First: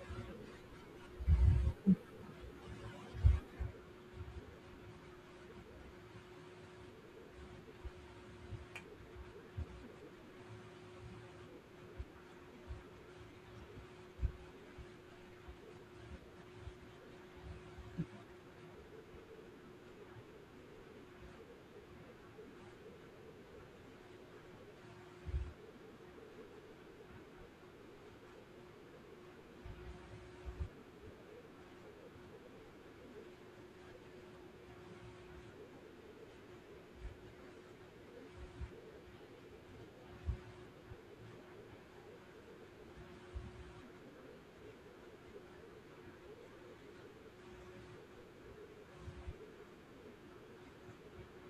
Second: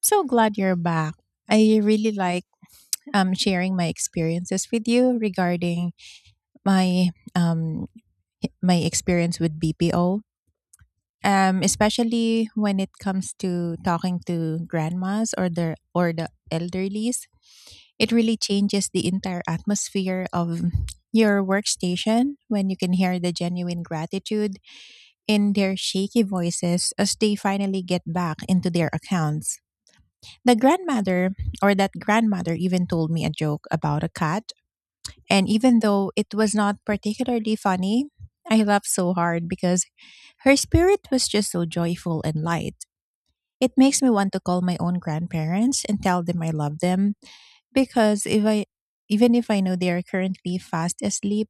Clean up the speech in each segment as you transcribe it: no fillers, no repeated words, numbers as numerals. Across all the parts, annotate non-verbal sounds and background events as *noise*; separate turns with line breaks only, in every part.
So glad you're back. I really like sharing my experiences with you regarding my um, my experience with BPO, especially when it comes to talking to grandmas or the elderlies. It really changes the entire atmosphere of your workstation when you can hear the genuine gratitude in their shaky voices as they finally get back into their accounts. The grandmother or that grandmother even told me a joke about a cat. And even though it was not particularly funny, I laughed so hard because her spirit was just so joyful and light. It makes me want to call my own grandparents and tell them I love them because if I even if I know they are currently fast asleep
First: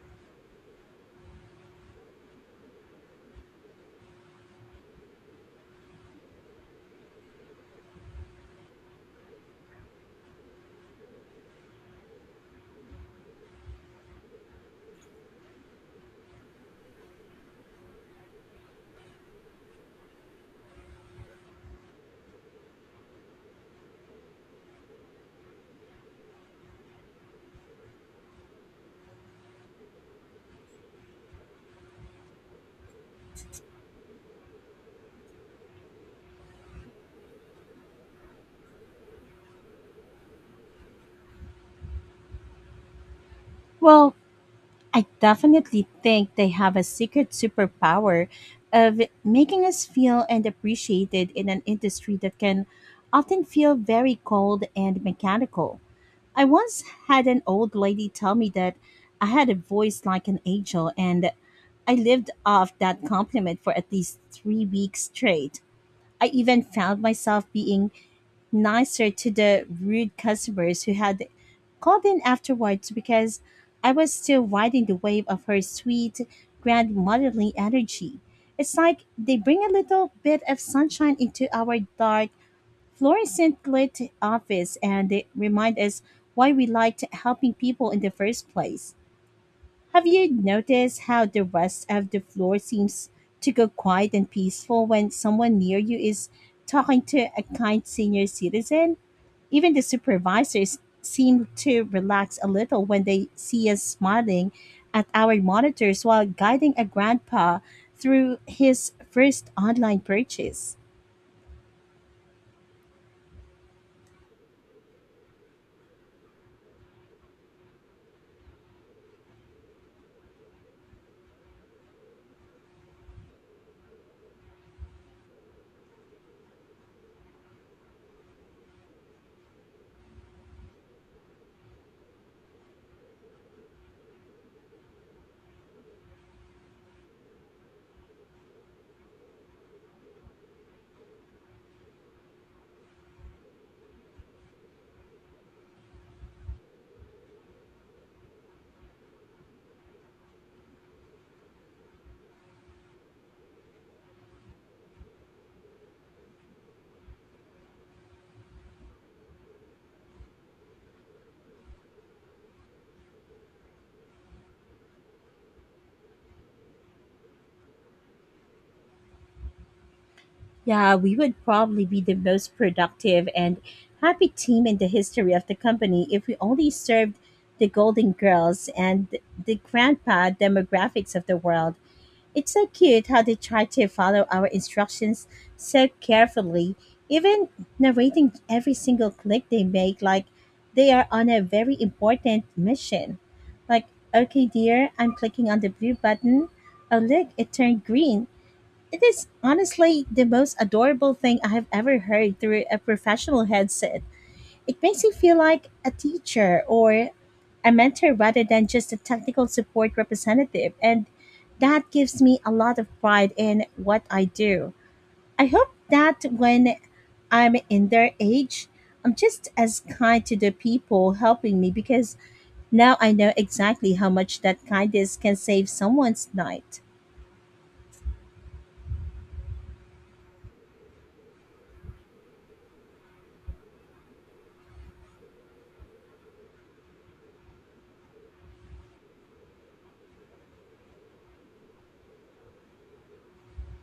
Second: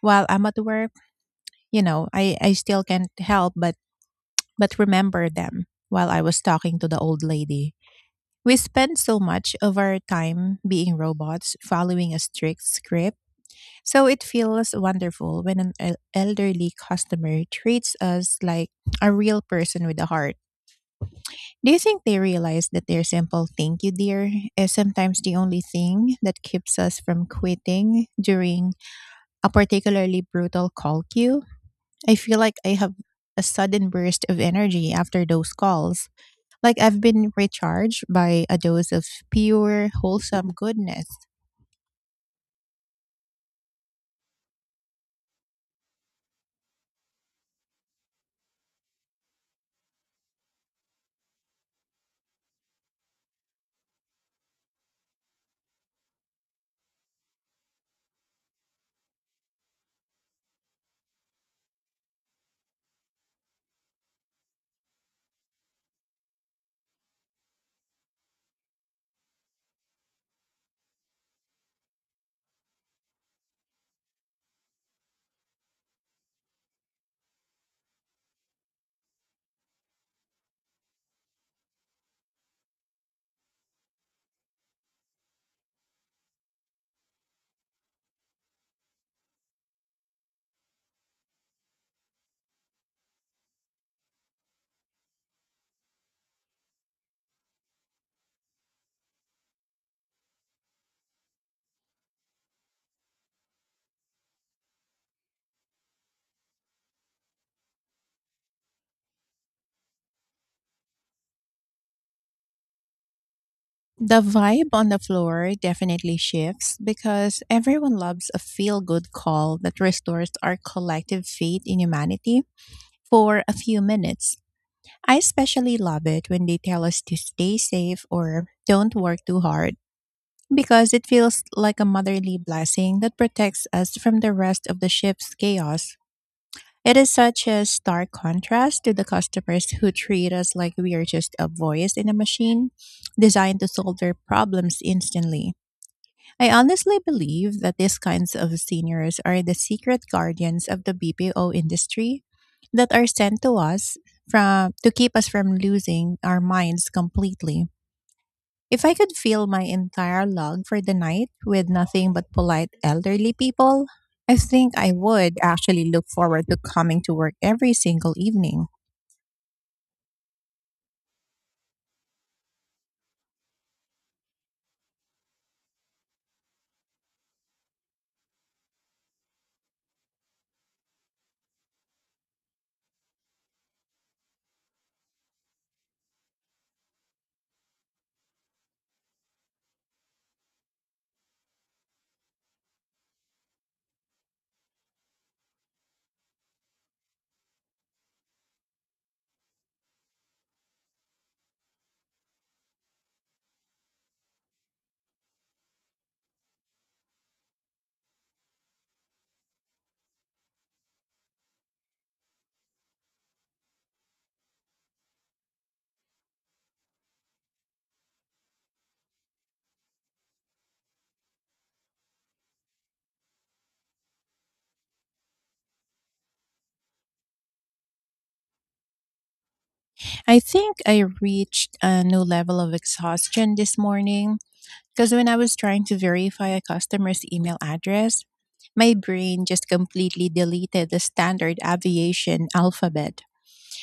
while I'm at work. I still can't help but remember them while I was talking to the old lady. We spend so much of our time being robots, following a strict script, so it feels wonderful when an elderly customer treats us like a real person with a heart. Do you think they realize that their simple thank you, dear, is sometimes the only thing that keeps us from quitting during a particularly brutal call queue? I feel like I have a sudden burst of energy after those calls. Like I've been recharged by a dose of pure, wholesome goodness.
Well, I definitely think they have a secret superpower of making us feel and appreciated in an industry that can often feel very cold and mechanical. I once had an old lady tell me that I had a voice like an angel, and I lived off that compliment for at least 3 weeks straight. I even found myself being nicer to the rude customers who had called in afterwards because I was still riding the wave of her sweet, grandmotherly energy. It's like they bring a little bit of sunshine into our dark, fluorescent lit office, and they remind us why we liked helping people in the first place. Have you noticed how the rest of the floor seems to go quiet and peaceful when someone near you is talking to a kind senior citizen? Even the supervisors seem to relax a little when they see us smiling at our monitors while guiding a grandpa through his first online purchase.
The vibe on the floor definitely shifts because everyone loves a feel good call that restores our collective faith in humanity for a few minutes. I especially love it when they tell us to stay safe or don't work too hard, because it feels like a motherly blessing that protects us from the rest of the ship's chaos. It is such a stark contrast to the customers who treat us like we are just a voice in a machine designed to solve their problems instantly. I honestly believe that these kinds of seniors are the secret guardians of the BPO industry that are sent to us from to keep us from losing our minds completely. If I could fill my entire log for the night with nothing but polite elderly people, I think I would actually look forward to coming to work every single evening.
Yeah, we would probably be the most productive and happy team in the history of the company if we only served the Golden Girls and the grandpa demographics of the world. It's so cute how they try to follow our instructions so carefully, even narrating every single click they make like they are on a very important mission. Like, "Okay, dear, I'm clicking on the blue button. Oh, look, it turned green." It is honestly the most adorable thing I have ever heard through a professional headset. It makes you feel like a teacher or a mentor rather than just a technical support representative, and that gives me a lot of pride in what I do. I hope that when I'm in their age, I'm just as kind to the people helping me, because now I know exactly how much that kindness can save someone's night.
I think I reached a new level of exhaustion this morning, because when I was trying to verify a customer's email address, my brain just completely deleted the standard aviation alphabet.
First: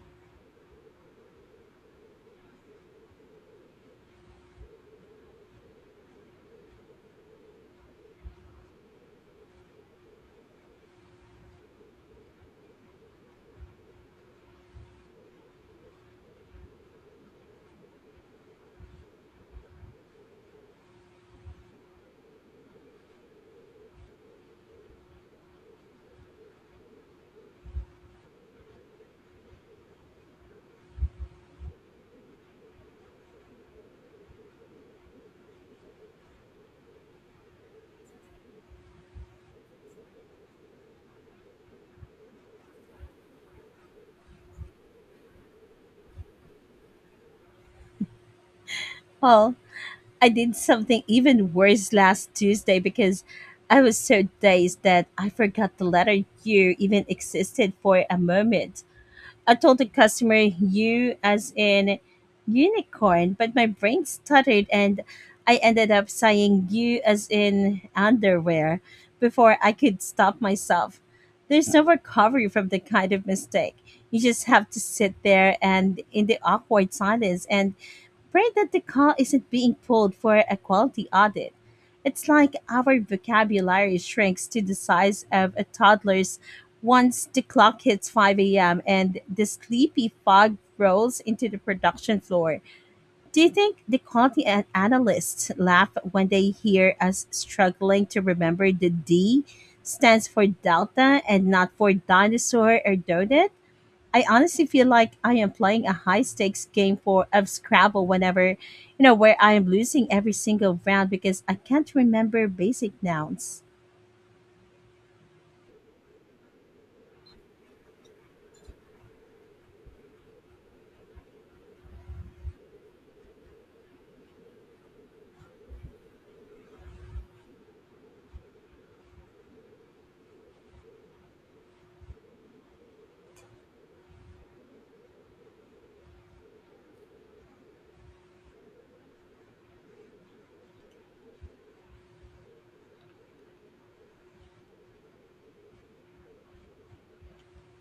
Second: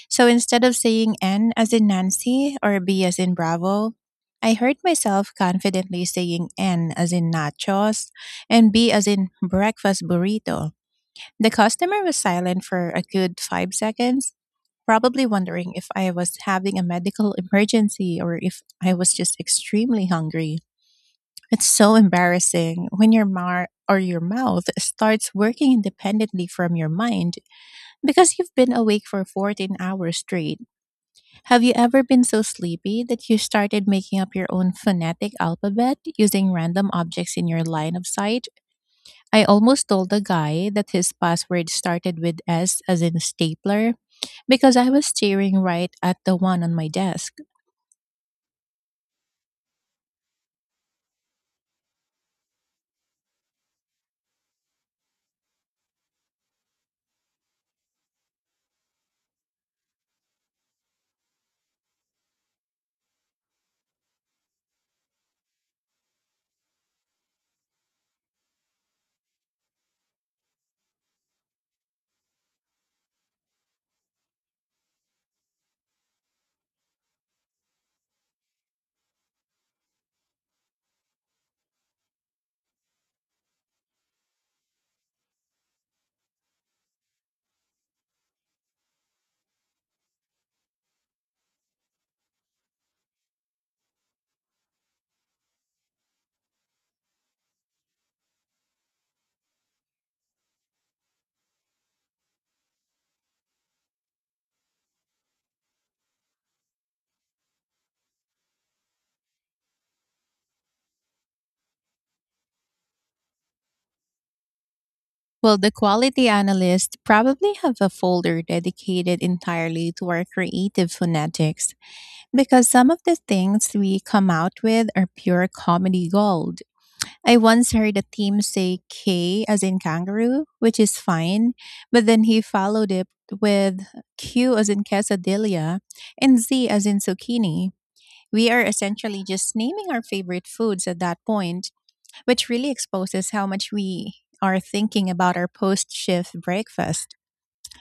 So instead of saying N as in Nancy or B as in Bravo, I heard myself confidently saying N as in nachos and B as in breakfast burrito. The customer was silent for a good 5 seconds, probably wondering if I was having a medical emergency or if I was just extremely hungry. It's so embarrassing when your mar or your mouth starts working independently from your mind because you've been awake for 14 hours straight. Have you ever been so sleepy that you started making up your own phonetic alphabet using random objects in your line of sight? I almost told the guy that his password started with S as in stapler because I was staring right at the one on my desk.
Well, I did something even worse last Tuesday because I was so dazed that I forgot the letter U even existed for a moment. I told the customer "you as in unicorn," but my brain stuttered and I ended up saying "you as in underwear" before I could stop myself. There's no recovery from the kind of mistake. You just have to sit there and in the awkward silence and pray that the call isn't being pulled for a quality audit. It's like our vocabulary shrinks to the size of a toddler's once the clock hits 5 a.m. and the sleepy fog rolls into the production floor. Do you think the quality analysts laugh when they hear us struggling to remember the D stands for Delta and not for dinosaur or donut? I honestly feel like I am playing a high stakes game for of Scrabble whenever, where I am losing every single round because I can't remember basic nouns.
Well, the quality analysts probably have a folder dedicated entirely to our creative phonetics because some of the things we come out with are pure comedy gold. I once heard a team say K as in kangaroo, which is fine, but then he followed it with Q as in quesadilla and Z as in zucchini. We are essentially just naming our favorite foods at that point, which really exposes how much we are thinking about our post shift breakfast.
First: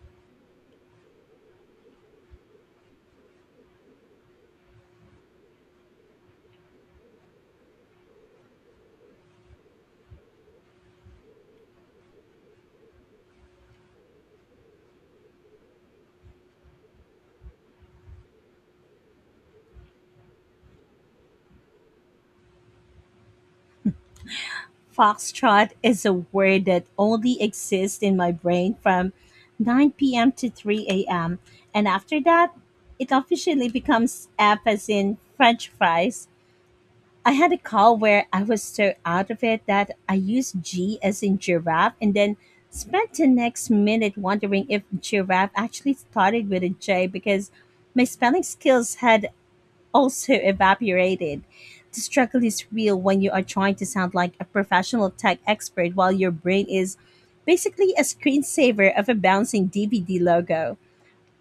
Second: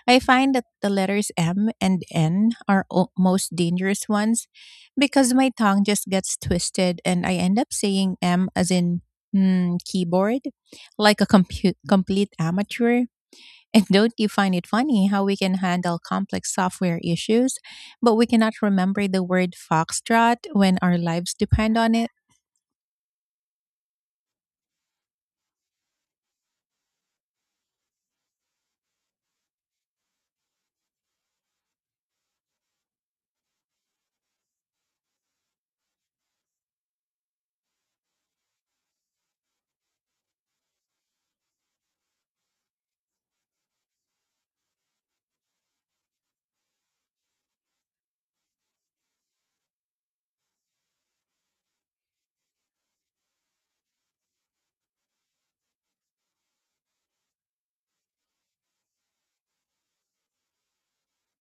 I find that the letters M and N are most dangerous ones because my tongue just gets twisted and I end up saying M as in keyboard, like a complete amateur. And don't you find it funny how we can handle complex software issues, but we cannot remember the word foxtrot when our lives depend on it?
Foxtrot is a word that only exists in my brain from 9 p.m. to 3 a.m. And after that, it officially becomes F as in French fries. I had a call where I was so out of it that I used G as in giraffe, and then spent the next minute wondering if giraffe actually started with a J, because my spelling skills had also evaporated. The struggle is real when you are trying to sound like a professional tech expert while your brain is basically a screensaver of a bouncing DVD logo.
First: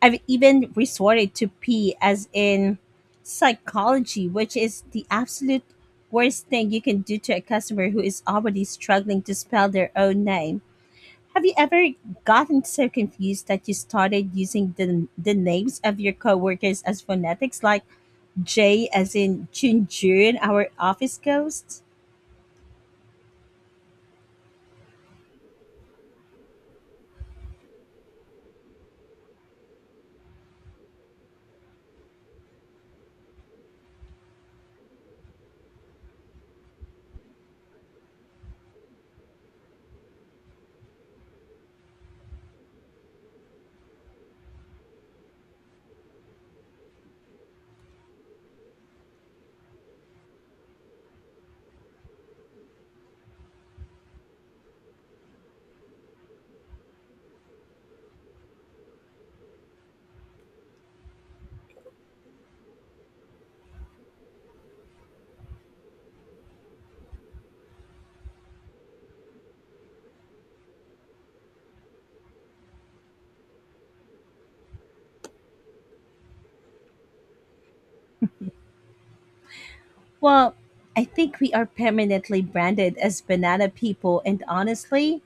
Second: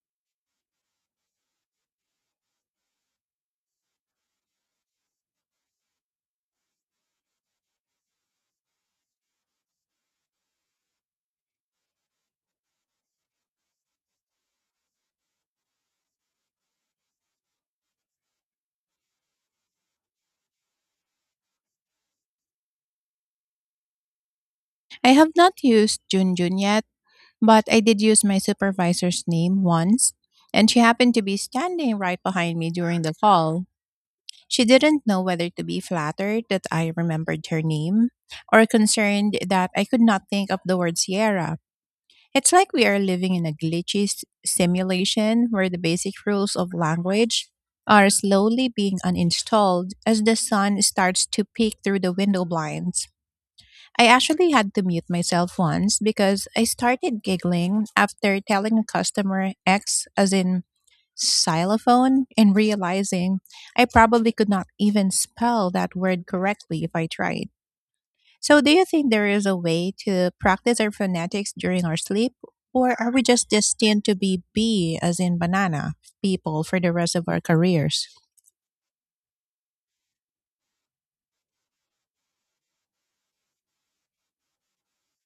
I've even resorted to P as in psychology, which is the absolute worst thing you can do to a customer who is already struggling to spell their own name. Have you ever gotten so confused that you started using the names of your coworkers as phonetics, like J as in Junjun, our office ghost?
I have not used Junjun yet, but I did use my supervisor's name once, and she happened to be standing right behind me during the call. She didn't know whether to be flattered that I remembered her name or concerned that I could not think of the word Sierra. It's like we are living in a glitchy simulation where the basic rules of language are slowly being uninstalled as the sun starts to peek through the window blinds. I actually had to mute myself once because I started giggling after telling a customer X as in xylophone and realizing I probably could not even spell that word correctly if I tried. So, do you think there is a way to practice our phonetics during our sleep? Or are we just destined to be B as in banana people for the rest of our careers?
Well, I think we are permanently branded as banana people, and honestly,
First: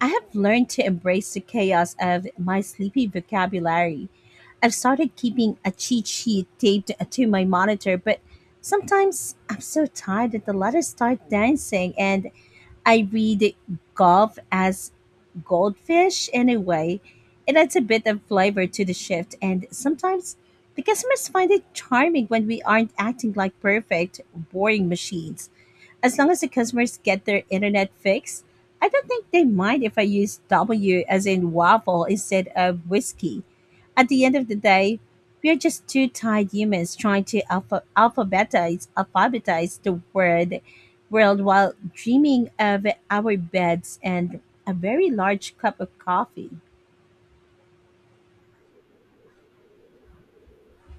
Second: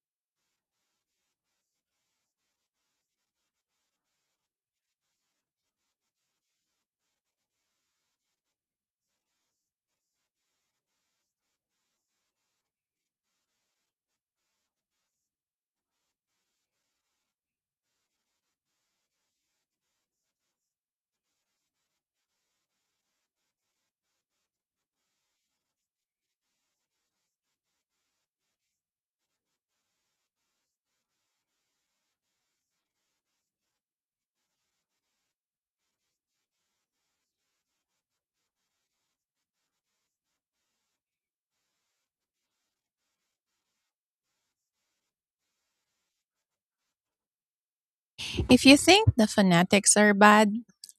I have learned to embrace the chaos of my sleepy vocabulary. I've started keeping a cheat sheet taped to my monitor, but sometimes I'm so tired that the letters start dancing, and I read golf as goldfish anyway. It adds a bit of flavor to the shift, and sometimes the customers find it charming when we aren't acting like perfect, boring machines. As long as the customers get their internet fixed, I don't think they mind if I use W as in waffle instead of whiskey. At the end of the day, we are just two tired humans trying to alphabetize the word world while dreaming of our beds and a very large cup of coffee. *laughs*
If you think the phonetics are bad,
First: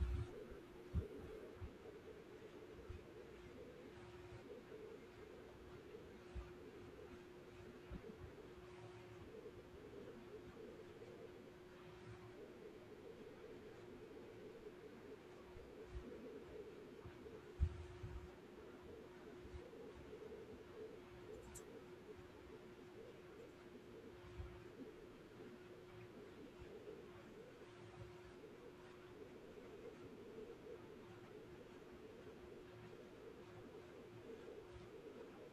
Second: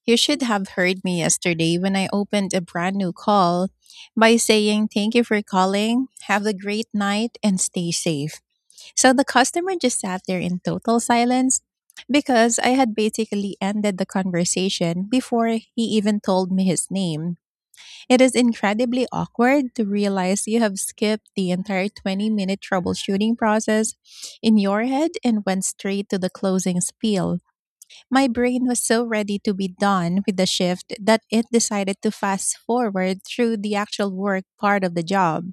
you should have heard me yesterday when I opened a brand new call by saying, "Thank you for calling, have a great night, and stay safe." So the customer just sat there in total silence because I had basically ended the conversation before he even told me his name. It is incredibly awkward to realize you have skipped the entire 20-minute troubleshooting process in your head and went straight to the closing spiel. My brain was so ready to be done with the shift that it decided to fast forward through the actual work part of the job.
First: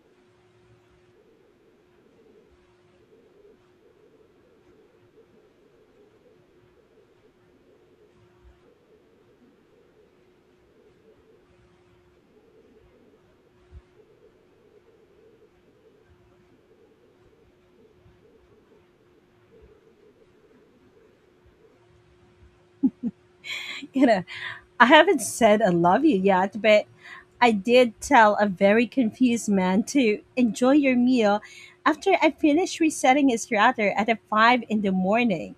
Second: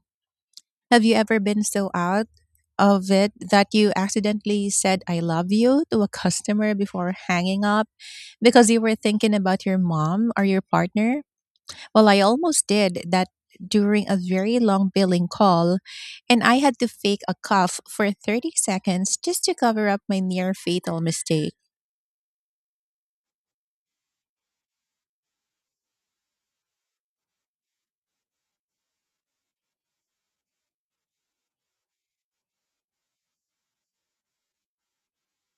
Have you ever been so out of it that you accidentally said I love you to a customer before hanging up because you were thinking about your mom or your partner? Well, I almost did that during a very long billing call, and I had to fake a cough for 30 seconds just to cover up my near fatal mistake.
You know, I haven't said "I love you" yet, but I did tell a very confused man to enjoy your meal after I finished resetting his router at a 5 in the morning.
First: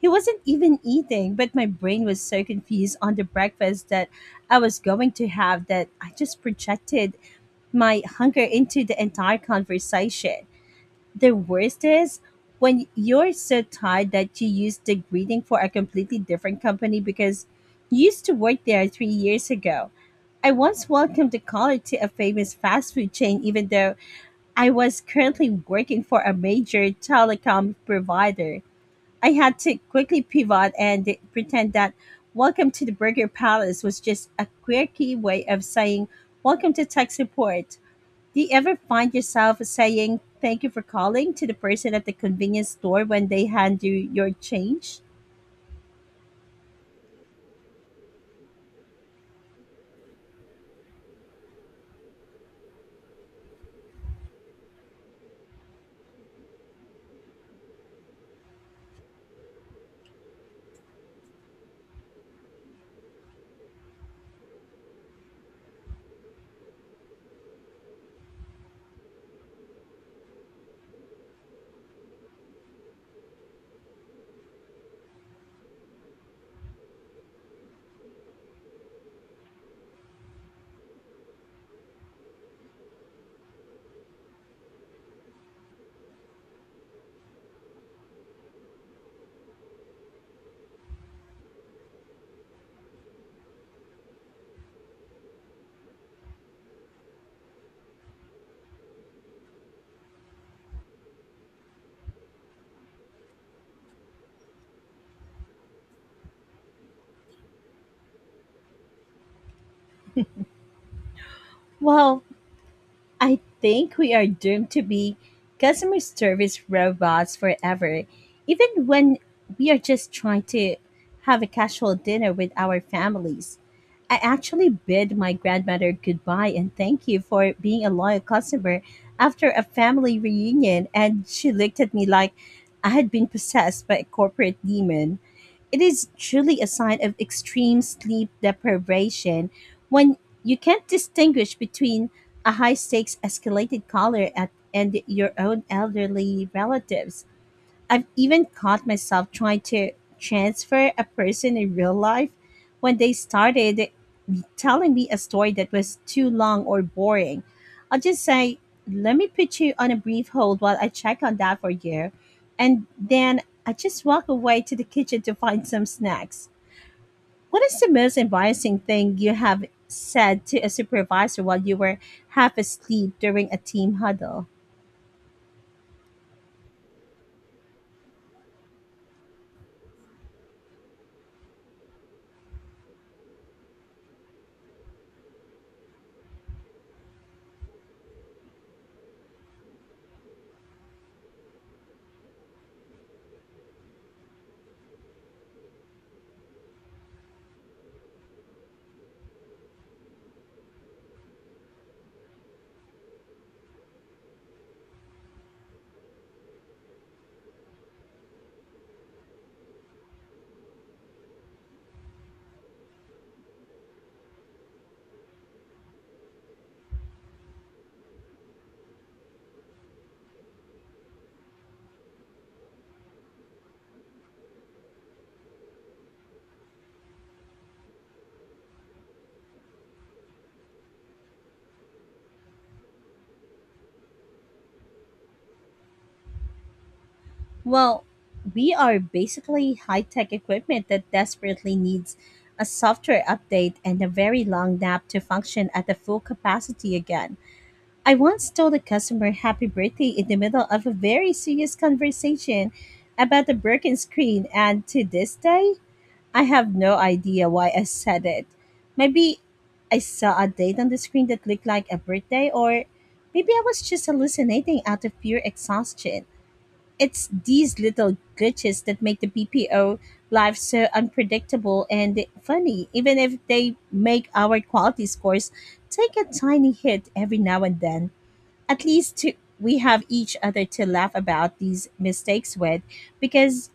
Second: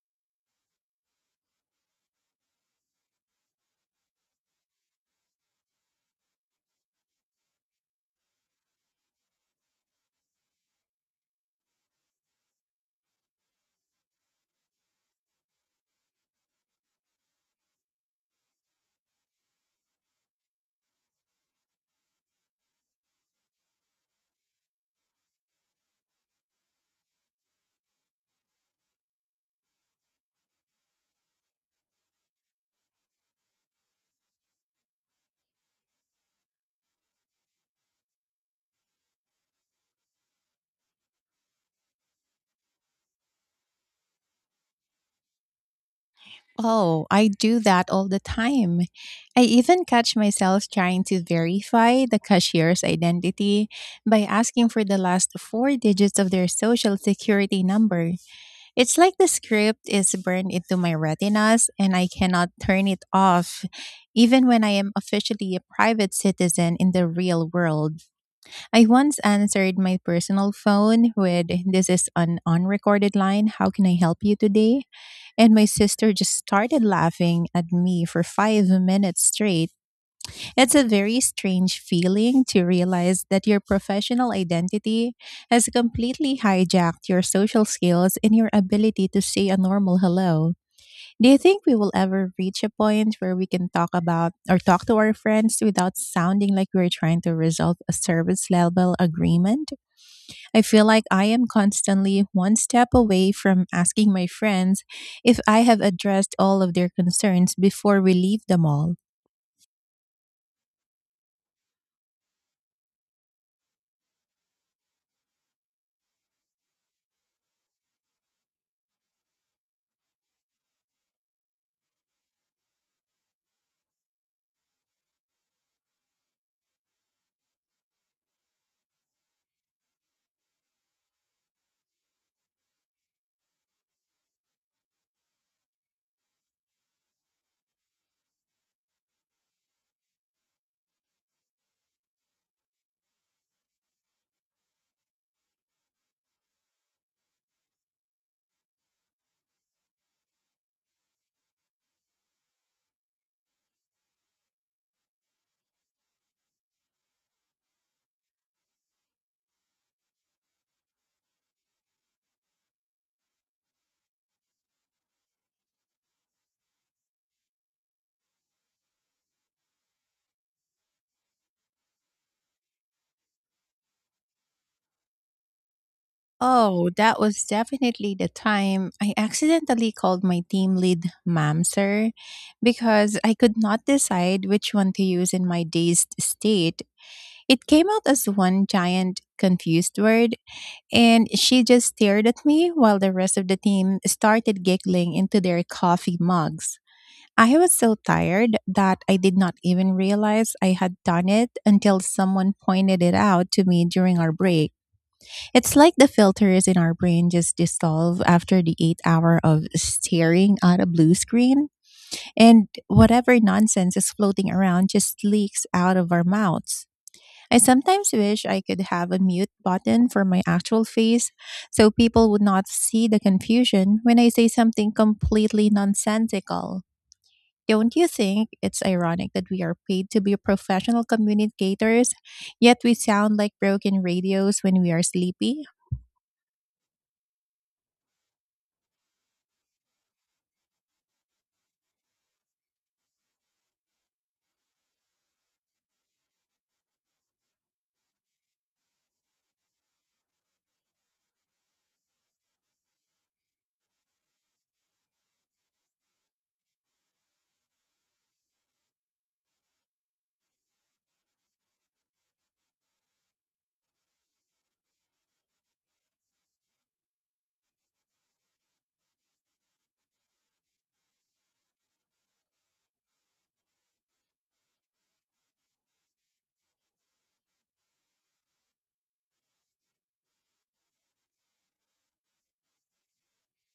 He wasn't even eating, but my brain was so confused on the breakfast that I was going to have that I just projected my hunger into the entire conversation. The worst is when you're so tired that you use the greeting for a completely different company because you used to work there 3 years ago. I once welcomed a caller to a famous fast food chain, even though I was currently working for a major telecom provider. I had to quickly pivot and pretend that "Welcome to the Burger Palace" was just a quirky way of saying "Welcome to tech support." Do you ever find yourself saying thank you for calling to the person at the convenience store when they hand you your change?
Oh, I do that all the time. I even catch myself trying to verify the cashier's identity by asking for the last four digits of their social security number. It's like the script is burned into my retinas and I cannot turn it off, even when I am officially a private citizen in the real world. I once answered my personal phone with, "This is an unrecorded line. How can I help you today?" And my sister just started laughing at me for 5 minutes straight. It's a very strange feeling to realize that your professional identity has completely hijacked your social skills and your ability to say a normal hello. Do you think we will ever reach a point where we can talk about or talk to our friends without sounding like we're trying to resolve a service level agreement? I feel like I am constantly one step away from asking my friends if I have addressed all of their concerns before we leave the mall.
Well, I think we are doomed to be customer service robots forever, even when we are just trying to have a casual dinner with our families. I actually bid my grandmother goodbye and thank you for being a loyal customer after a family reunion, and she looked at me like I had been possessed by a corporate demon. It is truly a sign of extreme sleep deprivation when you can't distinguish between a high stakes escalated caller at, and your own elderly relatives. I've even caught myself trying to transfer a person in real life when they started telling me a story that was too long or boring. I'll just say, "Let me put you on a brief hold while I check on that for you." And then I just walk away to the kitchen to find some snacks. What is the most embarrassing thing you have said to a supervisor while you were half asleep during a team huddle?
Oh, that was definitely the time I accidentally called my team lead ma'am, sir, because I could not decide which one to use in my dazed state. It came out as one giant confused word, and she just stared at me while the rest of the team started giggling into their coffee mugs. I was so tired that I did not even realize I had done it until someone pointed it out to me during our break. It's like the filters in our brain just dissolve after the 8 hour of staring at a blue screen, and whatever nonsense is floating around just leaks out of our mouths. I sometimes wish I could have a mute button for my actual face so people would not see the confusion when I say something completely nonsensical. Don't you think it's ironic that we are paid to be professional communicators, yet we sound like broken radios when we are sleepy?
Well, we are basically high tech equipment that desperately needs a software update and a very long nap to function at the full capacity again. I once told a customer happy birthday in the middle of a very serious conversation about a broken screen, and to this day, I have no idea why I said it. Maybe I saw a date on the screen that looked like a birthday, or maybe I was just hallucinating out of pure exhaustion. It's these little glitches that make the BPO life so unpredictable and funny, even if they make our quality scores take a tiny hit every now and then. At least to, we have each other to laugh about these mistakes with, because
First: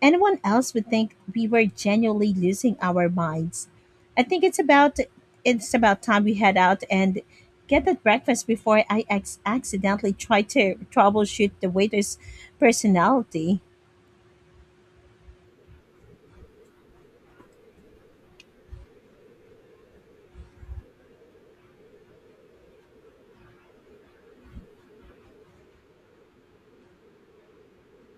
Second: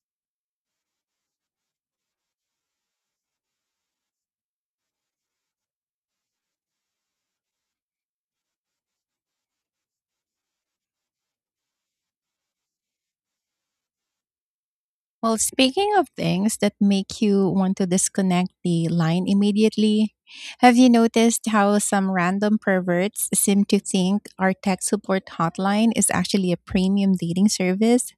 anyone else would think we were genuinely losing our minds. I think it's about time we head out and get that breakfast before I accidentally try to troubleshoot the waiter's personality.
Well, speaking of things that make you want to disconnect the line immediately, have you noticed how some random perverts seem to think our tech support hotline is actually a premium dating service?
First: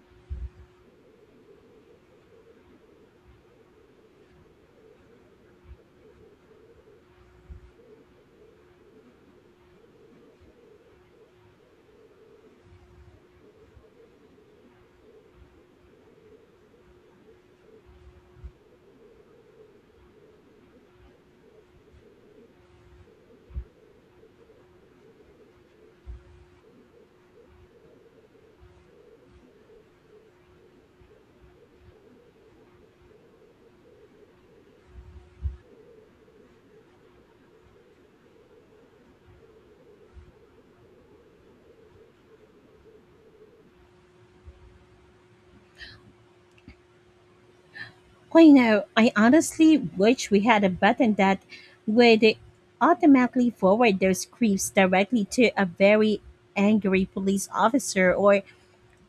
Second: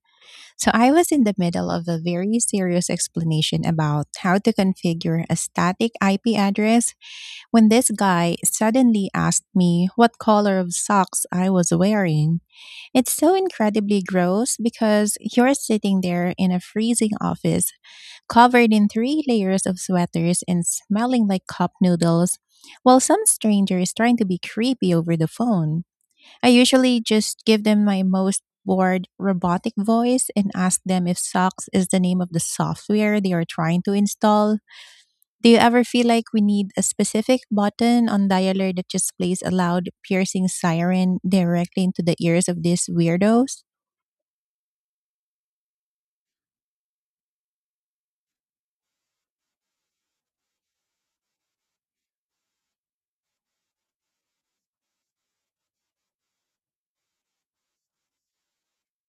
So I was in the middle of a very serious explanation about how to configure a static IP address when this guy suddenly asked me what color of socks I was wearing. It's so incredibly gross because you're sitting there in a freezing office covered in three layers of sweaters and smelling like cup noodles, while some stranger is trying to be creepy over the phone. I usually just give them my most bored, robotic voice and ask them if socks is the name of the software they are trying to install. Do you ever feel like we need a specific button on dialer that just plays a loud, piercing siren directly into the ears of these weirdos?
Well, you know, I honestly wish we had a button that would automatically forward those creeps directly to a very angry police officer, or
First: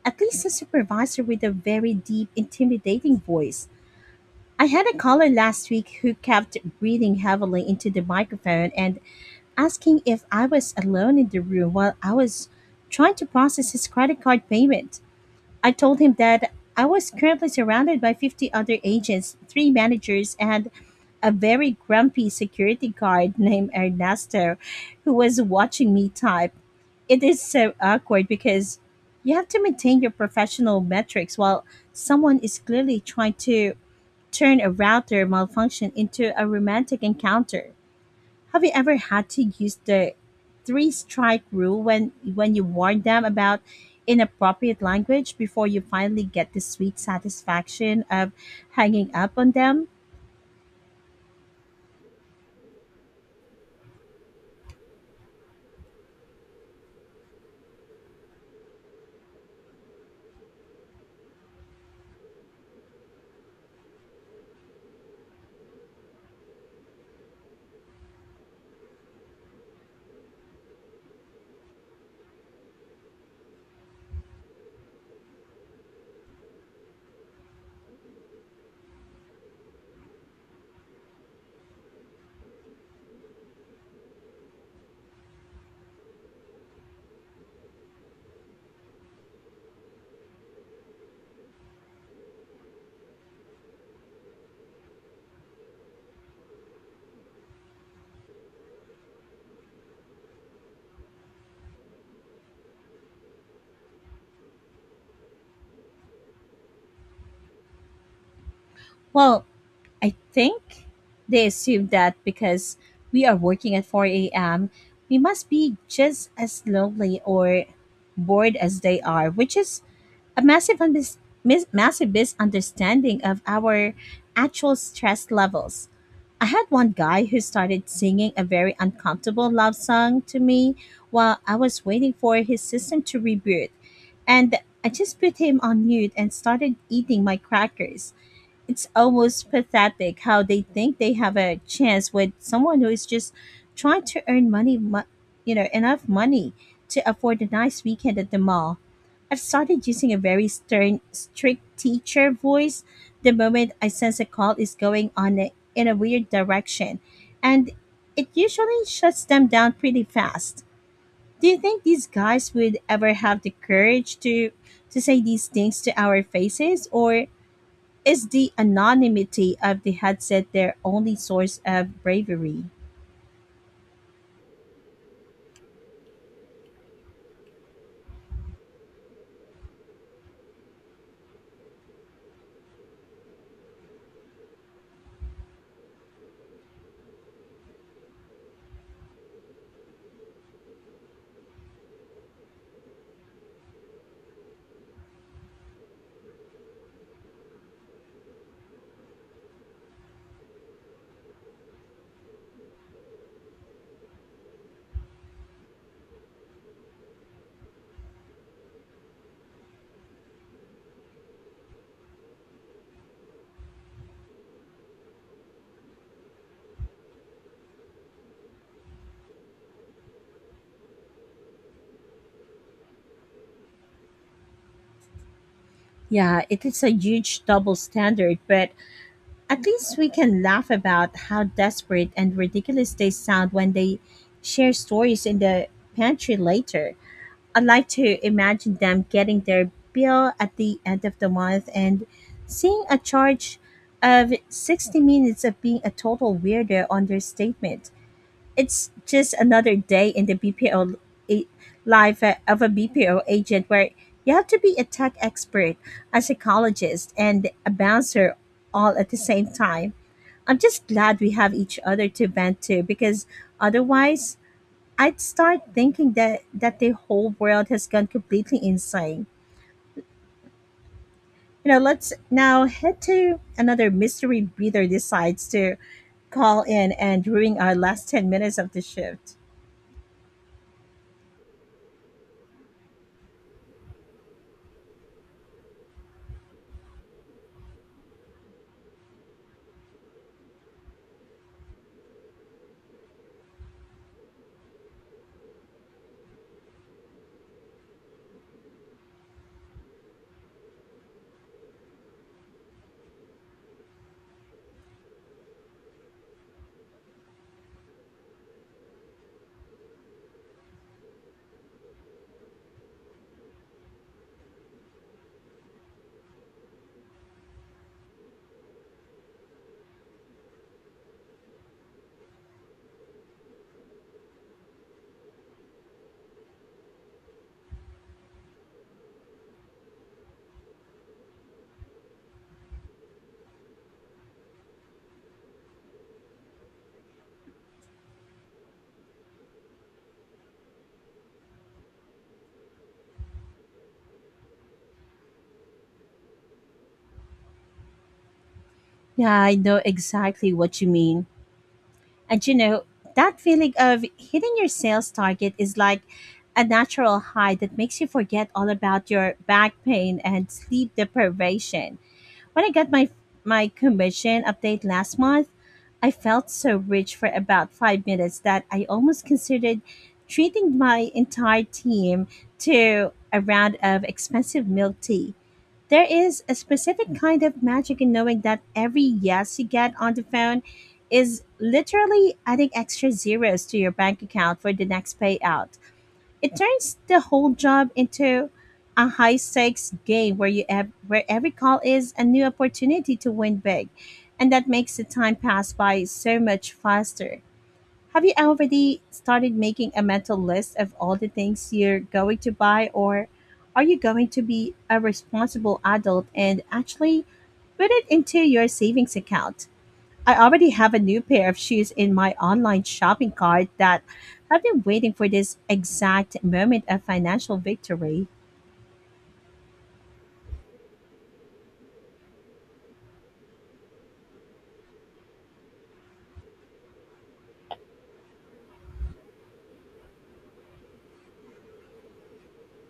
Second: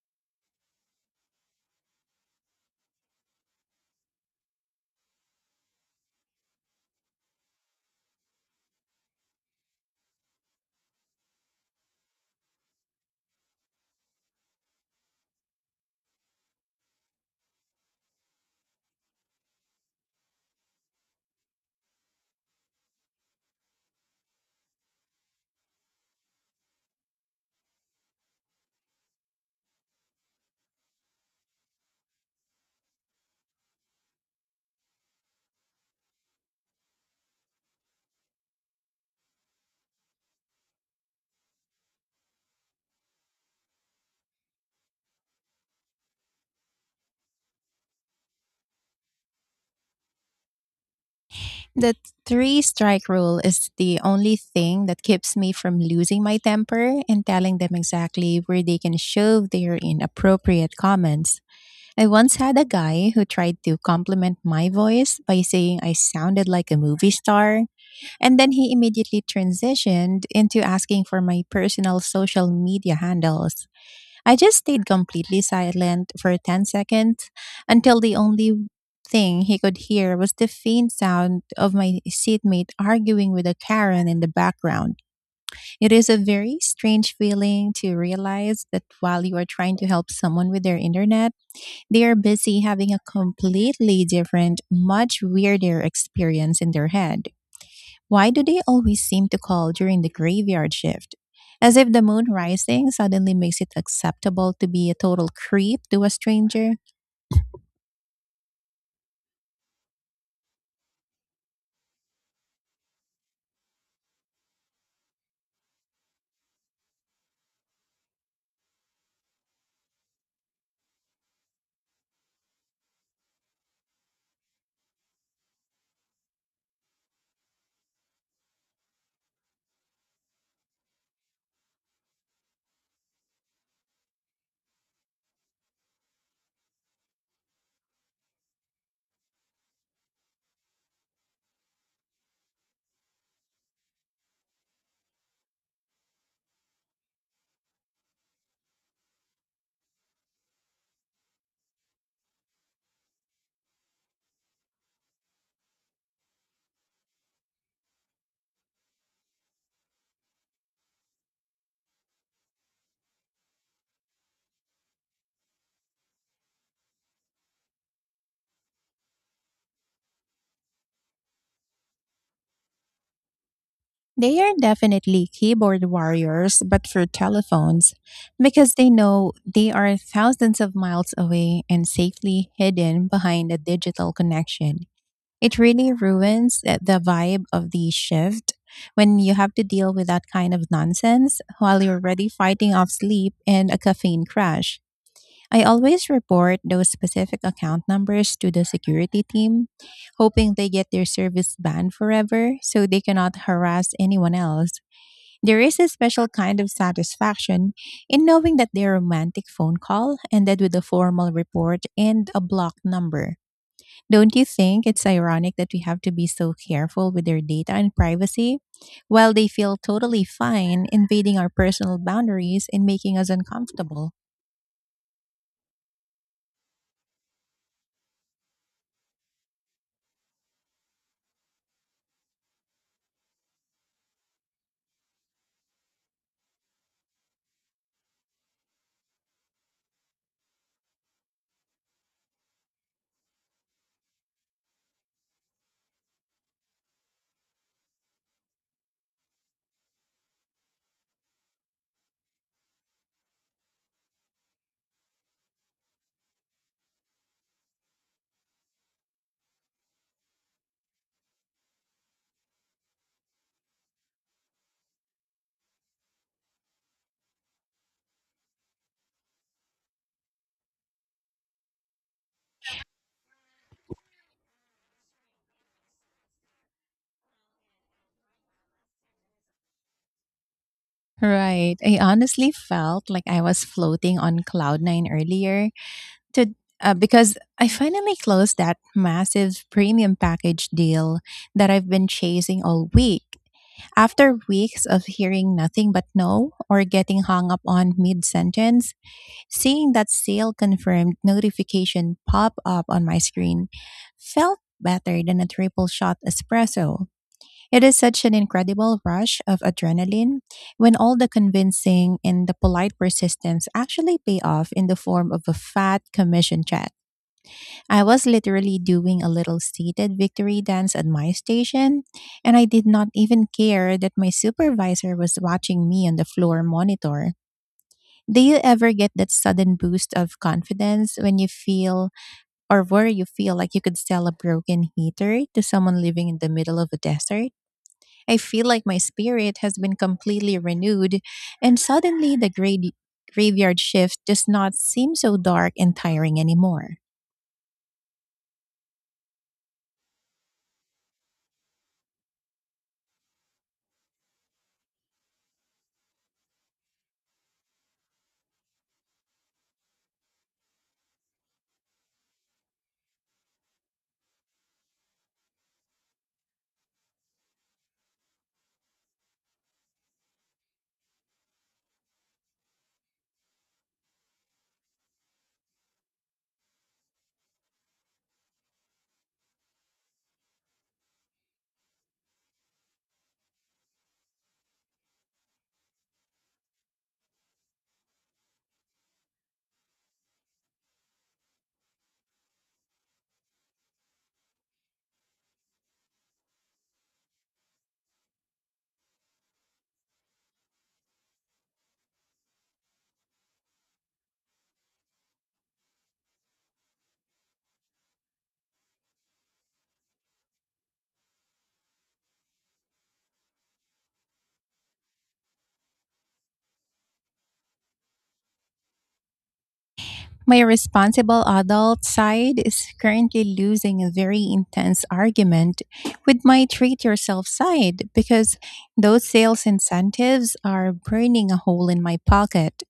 at least a supervisor with a very deep, intimidating voice. I had a caller last week who kept breathing heavily into the microphone and asking if I was alone in the room while I was trying to process his credit card payment. I told him that I was currently surrounded by 50 other agents, three managers, and a very grumpy security guard named Ernesto who was watching me type. It is so awkward because you have to maintain your professional metrics while someone is clearly trying to turn a router malfunction into a romantic encounter. Have you ever had to use the three strike rule when you warn them about inappropriate language before you finally get the sweet satisfaction of hanging up on them?
The three strike rule is the only thing that keeps me from losing my temper and telling them exactly where they can shove their inappropriate comments. I once had a guy who tried to compliment my voice by saying I sounded like a movie star, and then he immediately transitioned into asking for my personal social media handles. I just stayed completely silent for 10 seconds until the only thing he could hear was the faint sound of my seatmate arguing with a Karen in the background. It is a very strange feeling to realize that while you are trying to help someone with their internet, they are busy having a completely different, much weirder experience in their head. Why do they always seem to call during the graveyard shift? As if the moon rising suddenly makes it acceptable to be a total creep to a stranger.
Well, I think they assume that because we are working at 4 a.m., we must be just as lonely or bored as they are, which is a massive misunderstanding of our actual stress levels. I had one guy who started singing a very uncomfortable love song to me while I was waiting for his system to reboot. And I just put him on mute and started eating my crackers. It's almost pathetic how they think they have a chance with someone who is just trying to earn money, enough money to afford a nice weekend at the mall. I've started using a very stern, strict teacher voice the moment I sense a call is going on in a weird direction, and it usually shuts them down pretty fast. Do you think these guys would ever have the courage to say these things to our faces, or is the anonymity of the headset their only source of bravery?
They are definitely keyboard warriors, but for telephones, because they know they are thousands of miles away and safely hidden behind a digital connection. It really ruins the vibe of the shift when you have to deal with that kind of nonsense while you're already fighting off sleep and a caffeine crash. I always report those specific account numbers to the security team, hoping they get their service banned forever so they cannot harass anyone else. There is a special kind of satisfaction in knowing that their romantic phone call ended with a formal report and a blocked number. Don't you think it's ironic that we have to be so careful with their data and privacy while they feel totally fine invading our personal boundaries and making us uncomfortable?
Yeah, it is a huge double standard, but at least we can laugh about how desperate and ridiculous they sound when they share stories in the pantry later. I'd like to imagine them getting their bill at the end of the month and seeing a charge of 60 minutes of being a total weirdo on their statement. It's just another day in the BPO a- life, of a BPO agent where you have to be a tech expert, a psychologist, and a bouncer all at the same time. I'm just glad we have each other to vent to, because otherwise I'd start thinking that the whole world has gone completely insane. You know, let's now head to another mystery breather decides to call in and ruin our last 10 minutes of the shift.
Right. I honestly felt like I was floating on cloud nine earlier to because I finally closed that massive premium package deal that I've been chasing all week. After weeks of hearing nothing but no or getting hung up on mid sentence, seeing that sale confirmed notification pop up on my screen felt better than a triple shot espresso. It is such an incredible rush of adrenaline when all the convincing and the polite persistence actually pay off in the form of a fat commission check. I was literally doing a little seated victory dance at my station, and I did not even care that my supervisor was watching me on the floor monitor. Do you ever get that sudden boost of confidence when you feel or where you feel like you could sell a broken heater to someone living in the middle of a desert? I feel like my spirit has been completely renewed, and suddenly the graveyard shift does not seem so dark and tiring anymore.
Yeah, I know exactly what you mean. And you know, that feeling of hitting your sales target is like a natural high that makes you forget all about your back pain and sleep deprivation. When I got my commission update last month, I felt so rich for about 5 minutes that I almost considered treating my entire team to a round of expensive milk tea. There is a specific kind of magic in knowing that every yes you get on the phone is literally adding extra zeros to your bank account for the next payout. It turns the whole job into a high stakes game where where every call is a new opportunity to win big, and that makes the time pass by so much faster. Have you already started making a mental list of all the things you're going to buy, or are you going to be a responsible adult and actually put it into your savings account? I already have a new pair of shoes in my online shopping cart that I've been waiting for this exact moment of financial victory.
My responsible adult side is currently losing a very intense argument with my treat yourself side because those sales incentives are burning a hole in my pocket.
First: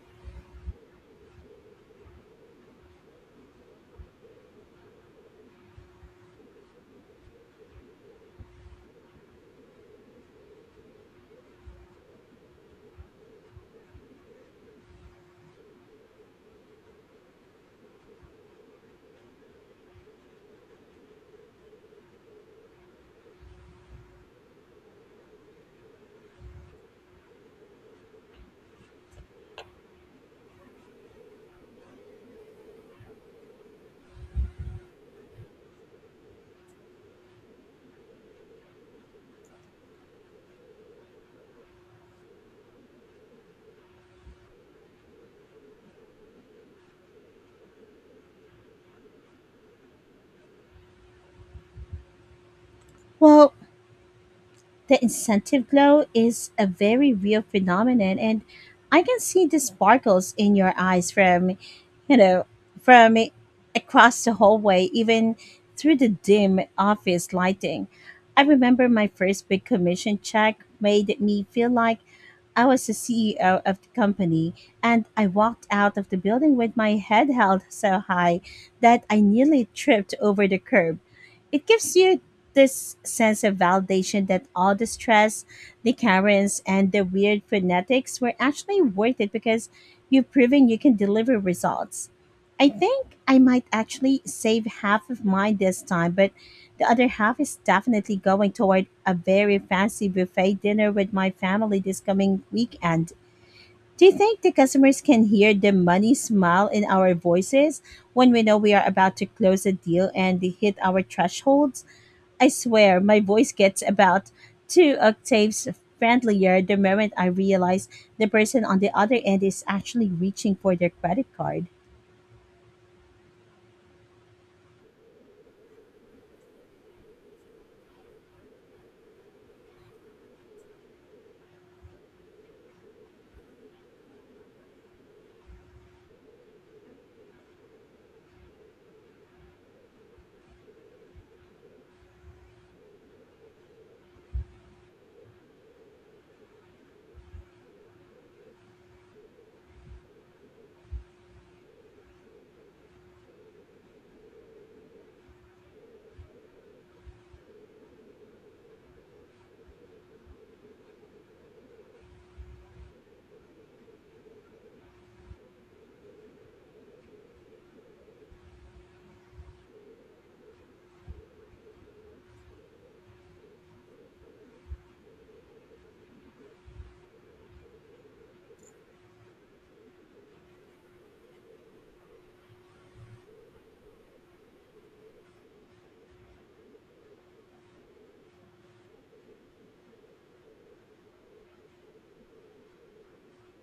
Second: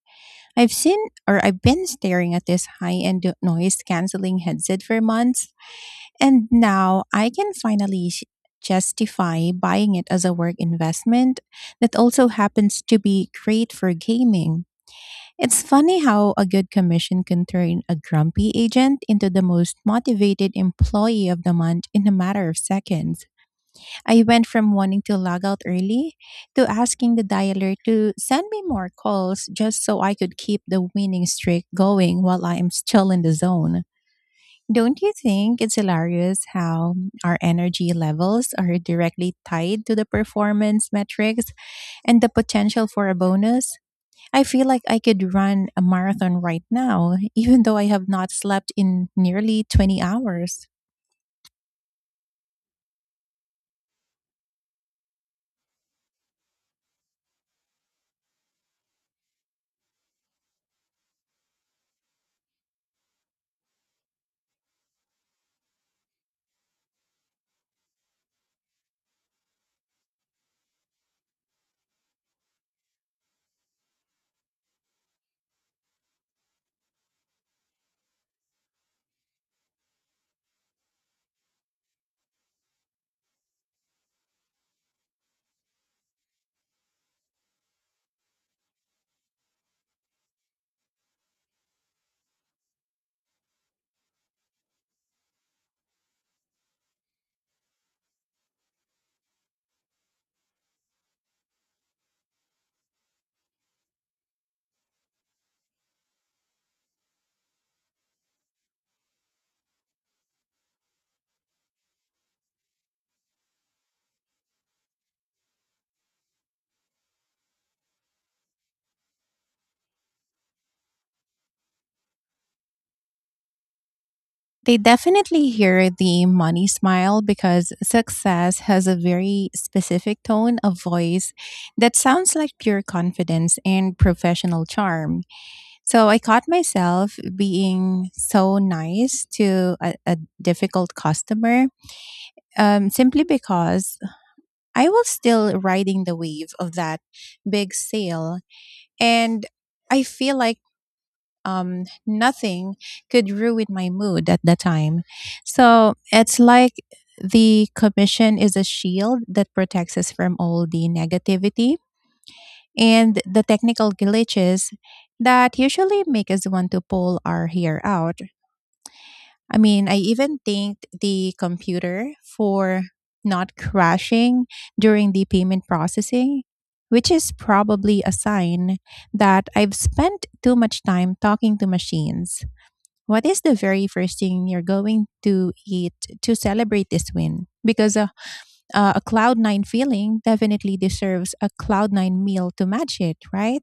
I've seen or I've been staring at this high end noise canceling headset for months. And now I can finally justify buying it as a work investment that also happens to be great for gaming. It's funny how a good commission can turn a grumpy agent into the most motivated employee of the month in a matter of seconds. I went from wanting to log out early to asking the dialer to send me more calls just so I could keep the winning streak going while I am still in the zone. Don't you think it's hilarious how our energy levels are directly tied to the performance metrics and the potential for a bonus? I feel like I could run a marathon right now, *laughs* even though I have not slept in nearly 20 hours.
Well, the incentive glow is a very real phenomenon, and I can see the sparkles in your eyes from, you know, from across the hallway, even through the dim office lighting. I remember my first big commission check made me feel like I was the CEO of the company, and I walked out of the building with my head held so high that I nearly tripped over the curb. It gives you this sense of validation that all the stress, the Karens, and the weird phonetics were actually worth it because you've proven you can deliver results. I think I might actually save half of mine this time, but the other half is definitely going toward a very fancy buffet dinner with my family this coming weekend. Do you think the customers can hear the money smile in our voices when we know we are about to close a deal and they hit our thresholds? I swear, my voice gets about 2 octaves friendlier the moment I realize the person on the other end is actually reaching for their credit card.
They definitely hear the money smile because success has a very specific tone of voice that sounds like pure confidence and professional charm. So I caught myself being so nice to a difficult customer simply because I was still riding the wave of that big sale. And I feel like nothing could ruin my mood at the time. So it's like the commission is a shield that protects us from all the negativity and the technical glitches that usually make us want to pull our hair out. I mean, I even thanked the computer for not crashing during the payment processing, which is probably a sign that I've spent too much time talking to machines. What is the very first thing you're going to eat to celebrate this win? Because a cloud nine feeling definitely deserves a cloud nine meal to match it, right?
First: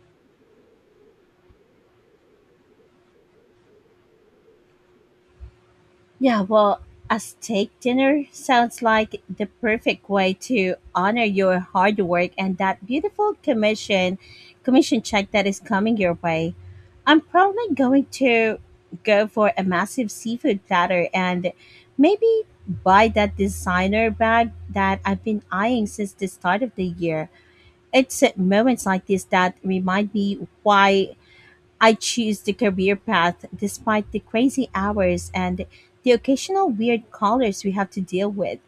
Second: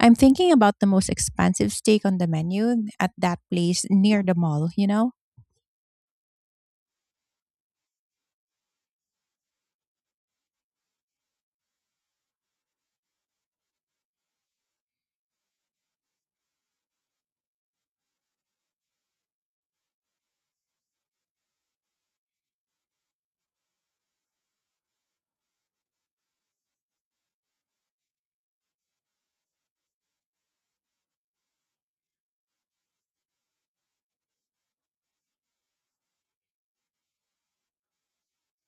I'm thinking about the most expensive steak on the menu at that place near the mall, you know?
Yeah, well, a steak dinner sounds like the perfect way to honor your hard work and that beautiful commission check that is coming your way. I'm probably going to go for a massive seafood platter and maybe buy that designer bag that I've been eyeing since the start of the year. It's at moments like this that remind me why I choose the career path despite the crazy hours and the occasional weird callers we have to deal with.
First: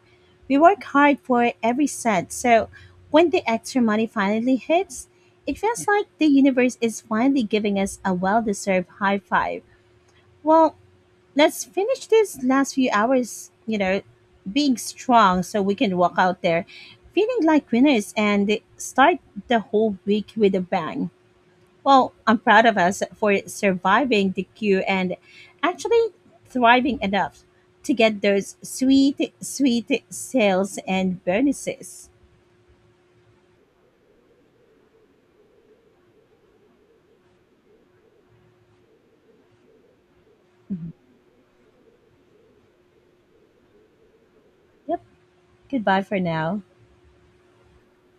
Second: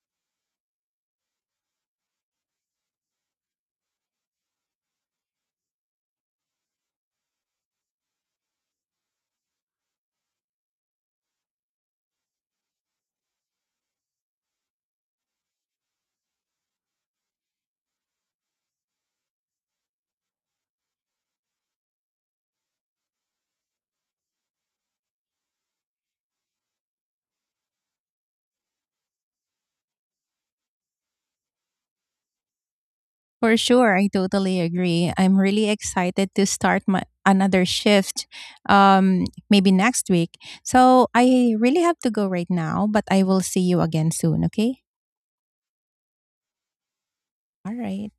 We work hard for every cent, so when the extra money finally hits, it feels like the universe is finally giving us a well deserved high five. Well, let's finish this last few hours, you know, being strong so we can walk out there feeling like winners and start the whole week with a bang. Well, I'm proud of us for surviving the queue and actually thriving enough to get those sweet, sweet sales and bonuses.
For sure, I totally agree. I'm really excited to start my another shift um maybe next week.
Mhm.
So, I really have to go right now, but I will see you again soon, okay?
Yep. Goodbye for now.
All right.